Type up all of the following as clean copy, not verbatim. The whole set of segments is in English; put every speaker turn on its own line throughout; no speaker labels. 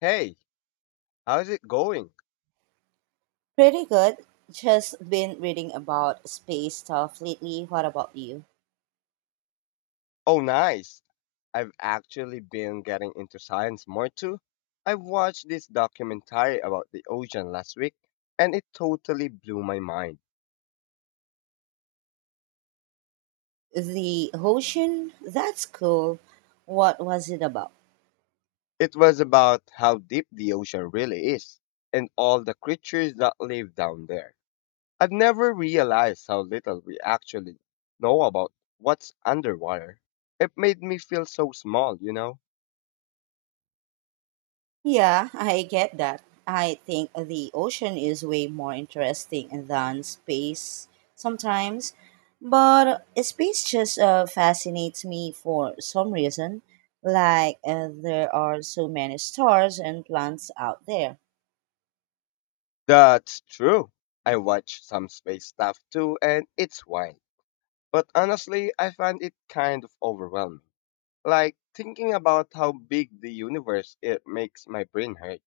Hey, how's it going?
Pretty good. Just been reading about space stuff lately. What about you?
Oh, nice. I've actually been getting into science more too. I watched this documentary about the ocean last week and it totally blew my mind.
The ocean? That's cool. What was it about?
It was about how deep the ocean really is and all the creatures that live down there. I've never realized how little we actually know about what's underwater. It made me feel so small, you know?
Yeah, I get that. I think the ocean is way more interesting than space sometimes, but space just fascinates me for some reason. Like, there are so many stars and plants out there.
That's true. I watch some space stuff too and it's wild. But honestly, I find it kind of overwhelming. Like thinking about how big the universe it makes my brain hurt.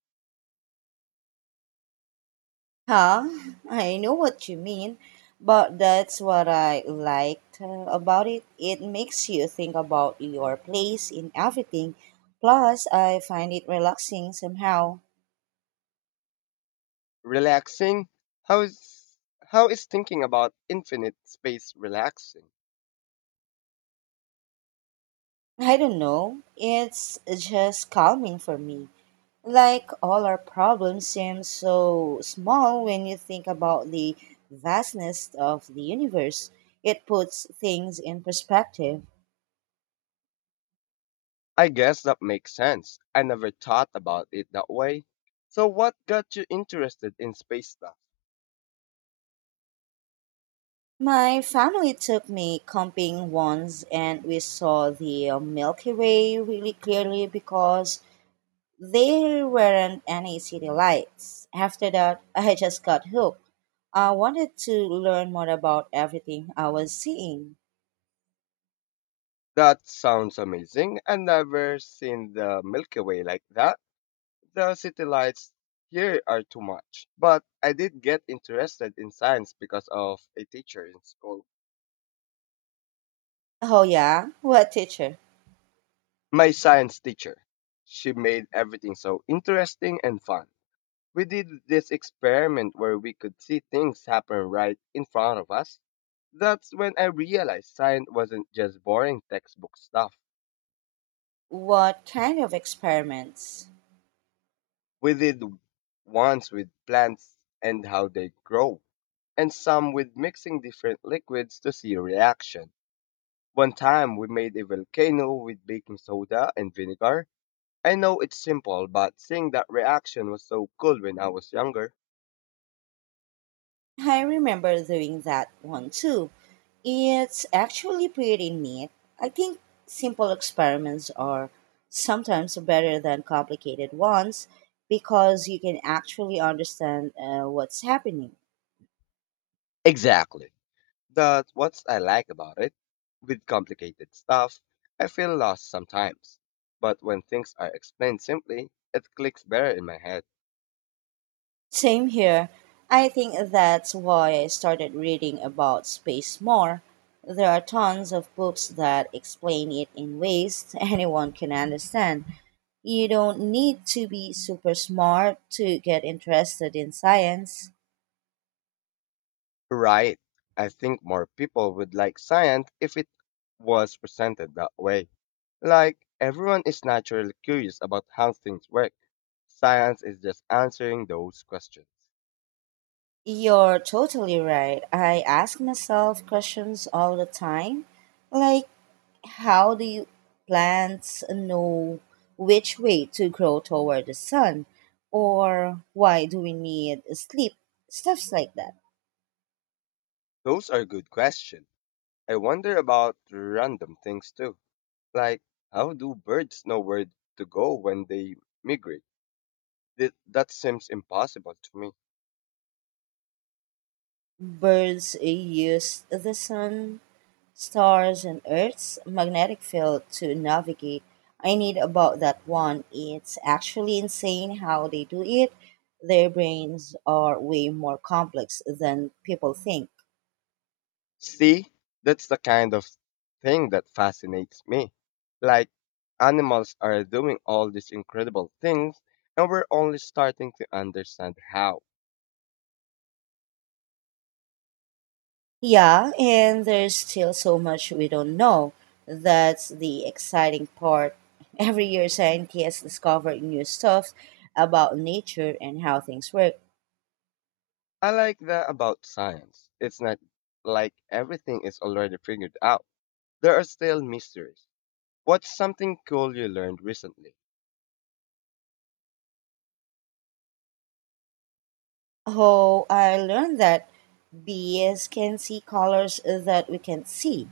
Huh? I know what you mean, but that's what I liked about it. It makes you think about your place in everything. Plus, I find it relaxing somehow.
Relaxing? How is how is thinking about infinite space relaxing?
I don't know. It's just calming for me. Like all our problems seem so small when you think about the vastness of the universe. It puts things in perspective.
I guess that makes sense. I never thought about it that way. So what got you interested in space stuff?
My family took me camping once and we saw the Milky Way really clearly because there weren't any city lights. After that, I just got hooked. I wanted to learn more about everything I was seeing.
That sounds amazing. I never seen the Milky Way like that. The city lights here are too much. But I did get interested in science because of a teacher in school.
Oh, yeah? What teacher?
My science teacher. She made everything so interesting and fun. We did this experiment where we could see things happen right in front of us. That's when I realized science wasn't just boring textbook stuff.
What kind of experiments?
We did ones with plants and how they grow, and some with mixing different liquids to see reaction. One time we made a volcano with baking soda and vinegar. I know it's simple, but seeing that reaction was so cool when I was younger.
I remember doing that one too. It's actually pretty neat. I think simple experiments are sometimes better than complicated ones because you can actually understand what's happening.
Exactly. That's what I like about it. With complicated stuff, I feel lost sometimes. But when things are explained simply, it clicks better in my head.
Same here. I think that's why I started reading about space more. There are tons of books that explain it in ways anyone can understand. You don't need to be super smart to get interested in science.
Right. I think more people would like science if it was presented that way. Like, everyone is naturally curious about how things work. Science is just answering those questions.
You're totally right. I ask myself questions all the time like, how the plants know which way to grow toward the sun or why do we need sleep stuffs like that
Those are good questions. I wonder about random things too. Like, how do birds know where to go when they migrate? That seems impossible to me.
birds use the sun stars and earth's magnetic field to navigate I need about that one it's actually insane how they do it their brains are way more complex than people think.
See, that's the kind of thing that fascinates me. Like, animals are doing all these incredible things, and we're only starting to understand how.
Yeah, and there's still so much we don't know. That's the exciting part. Every year, scientists discover new stuff about nature and how things work.
I like the about science. It's not like everything is already figured out. There are still mysteries. What's something cool you learned recently?
Oh, I learned that bees can see colors that we can't see.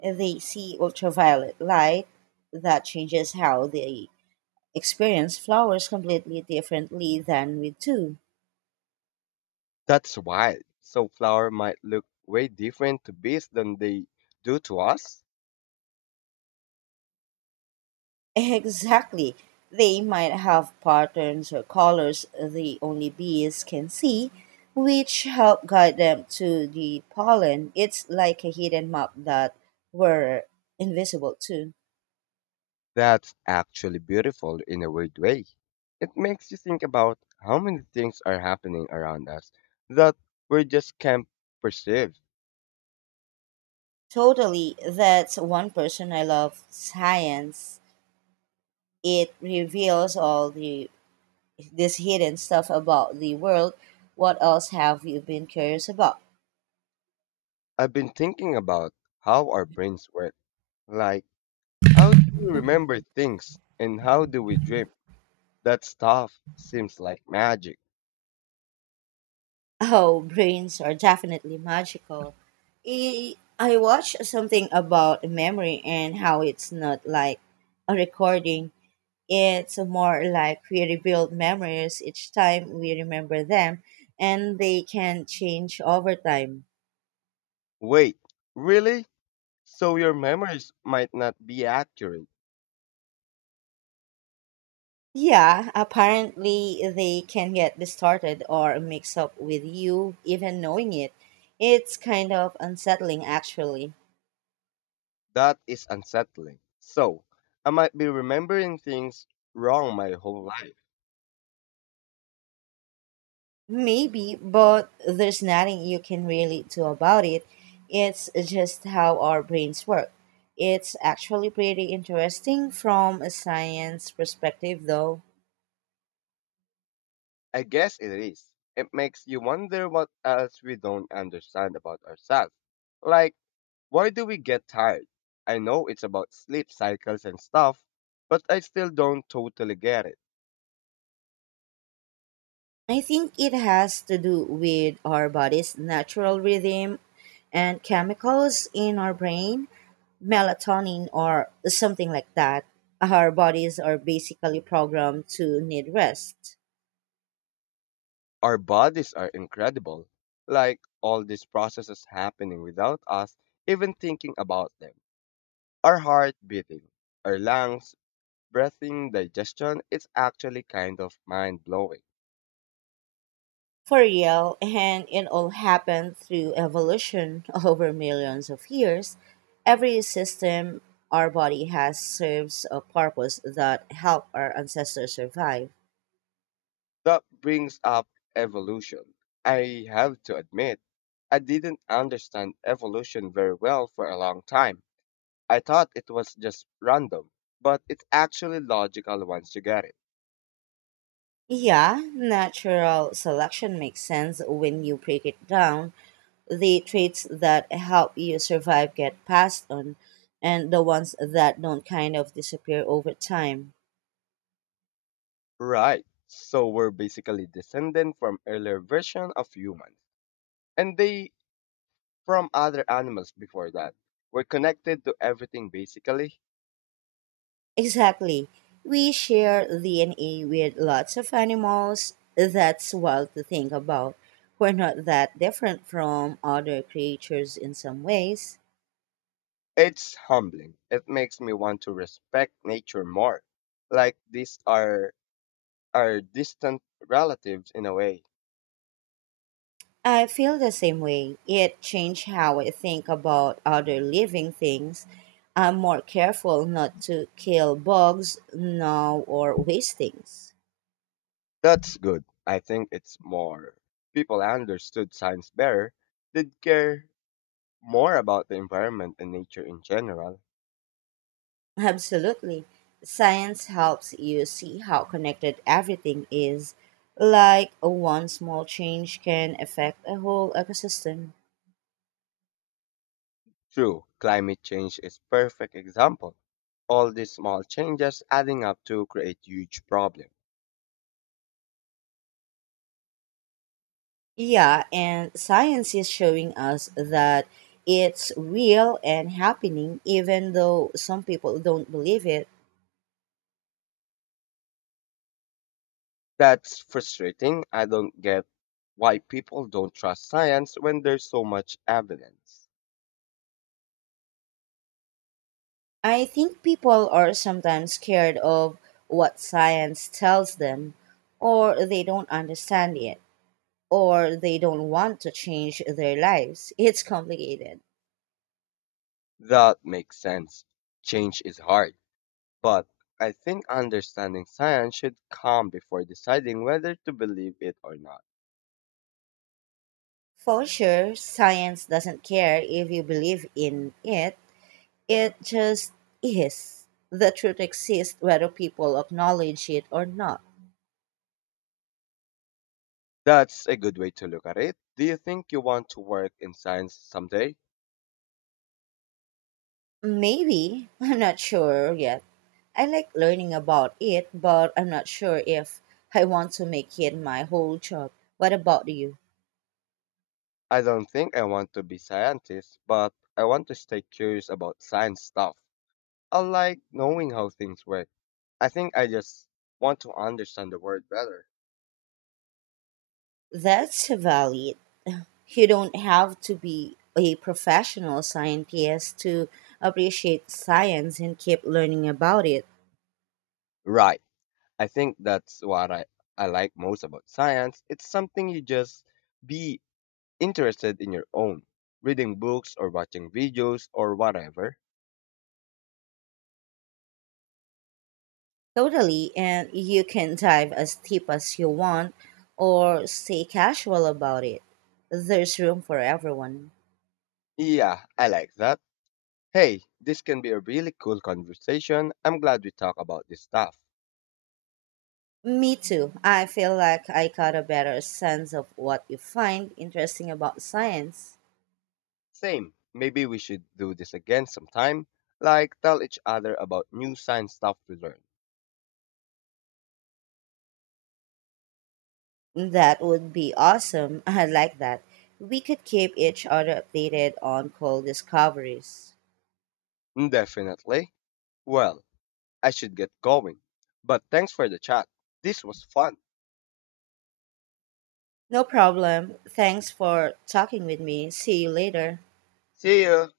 They see ultraviolet light that changes how they experience flowers completely differently than we do.
That's wild. So flower might look way different to bees than they do to us?
Exactly. They might have patterns or colors the only bees can see, which help guide them to the pollen. It's like a hidden map that were invisible to.
That's actually beautiful in a weird way. It makes you think about how many things are happening around us that we just can't perceive.
Totally, that's one person I love science. It reveals all the this hidden stuff about the world. What else have you been curious about?
I've been thinking about how our brains work. Like, how do we remember things and how do we dream? That stuff seems like magic.
Oh, brains are definitely magical. I watched something about memory and how it's not like a recording. It's more like we rebuild memories each time we remember them, and they can change over time.
Wait, really? So your memories might not be accurate.
Yeah, apparently they can get distorted or mix up with you even knowing it. It's kind of unsettling actually.
That is unsettling. So, I might be remembering things wrong my whole life.
Maybe, but there's nothing you can really do about it. It's just how our brains work. It's actually pretty interesting from a science perspective, though.
I guess it is. It makes you wonder what else we don't understand about ourselves. Like, why do we get tired? I know it's about sleep cycles and stuff, but I still don't totally get it.
I think it has to do with our body's natural rhythm and chemicals in our brain, melatonin or something like that. Our bodies are basically programmed to need rest.
Our bodies are incredible. Like all these processes happening without us even thinking about them. Our heart beating, our lungs, breathing, digestion, it's actually kind of mind blowing.
For real, and it all happened through evolution over millions of years. Every system our body has serves a purpose that helped our ancestors survive.
That brings up evolution. I have to admit, I didn't understand evolution very well for a long time. I thought it was just random, but it's actually logical once you get it.
Yeah, natural selection makes sense when you break it down. The traits that help you survive get passed on, and the ones that don't kind of disappear over time.
Right. So we're basically descended from earlier version of humans. And they, from other animals before that, were connected to everything basically.
Exactly. We share DNA with lots of animals. That's wild to think about. We're not that different from other creatures in some ways.
It's humbling. It makes me want to respect nature more. Like these are our distant relatives in a way.
I feel the same way. It changed how I think about other living things. I'm more careful not to kill bugs now or waste things.
That's good. I think it's more. People understood science better, did care more about the environment and nature in general.
Absolutely. Science helps you see how connected everything is, like one small change can affect a whole ecosystem.
True, climate change is perfect example. All these small changes adding up to create huge problems.
Yeah, and science is showing us that it's real and happening, even though some people don't believe it.
That's frustrating. I don't get why people don't trust science when there's so much evidence.
I think people are sometimes scared of what science tells them, or they don't understand it, or they don't want to change their lives. It's complicated.
That makes sense. Change is hard, but I think understanding science should come before deciding whether to believe it or not.
For sure, science doesn't care if you believe in it, it just is. The truth exists whether people acknowledge it or not.
That's a good way to look at it. Do you think you want to work in science someday?
Maybe, I'm not sure yet. I like learning about it, but I'm not sure if I want to make it my whole job. What about you?
I don't think I want to be scientist, but I want to stay curious about science stuff. I like knowing how things work. I think I just want to understand the world better.
That's valid. You don't have to be a professional scientist to appreciate science and keep learning about it.
Right. I think that's what I like most about science. It's something you just be interested in your own, reading books or watching videos or whatever.
Totally, and you can dive as deep as you want or stay casual about it. There's room for everyone.
Yeah, I like that. Hey, this can be a really cool conversation. I'm glad we talk about this stuff.
Me too. I feel like I got a better sense of what you find interesting about science.
Same. Maybe we should do this again sometime. Like, tell each other about new science stuff we learn.
That would be awesome. I like that. We could keep each other updated on cool discoveries.
Definitely. Well, I should get going. But thanks for the chat. This was fun.
No problem. Thanks for talking with me. See you later.
See you.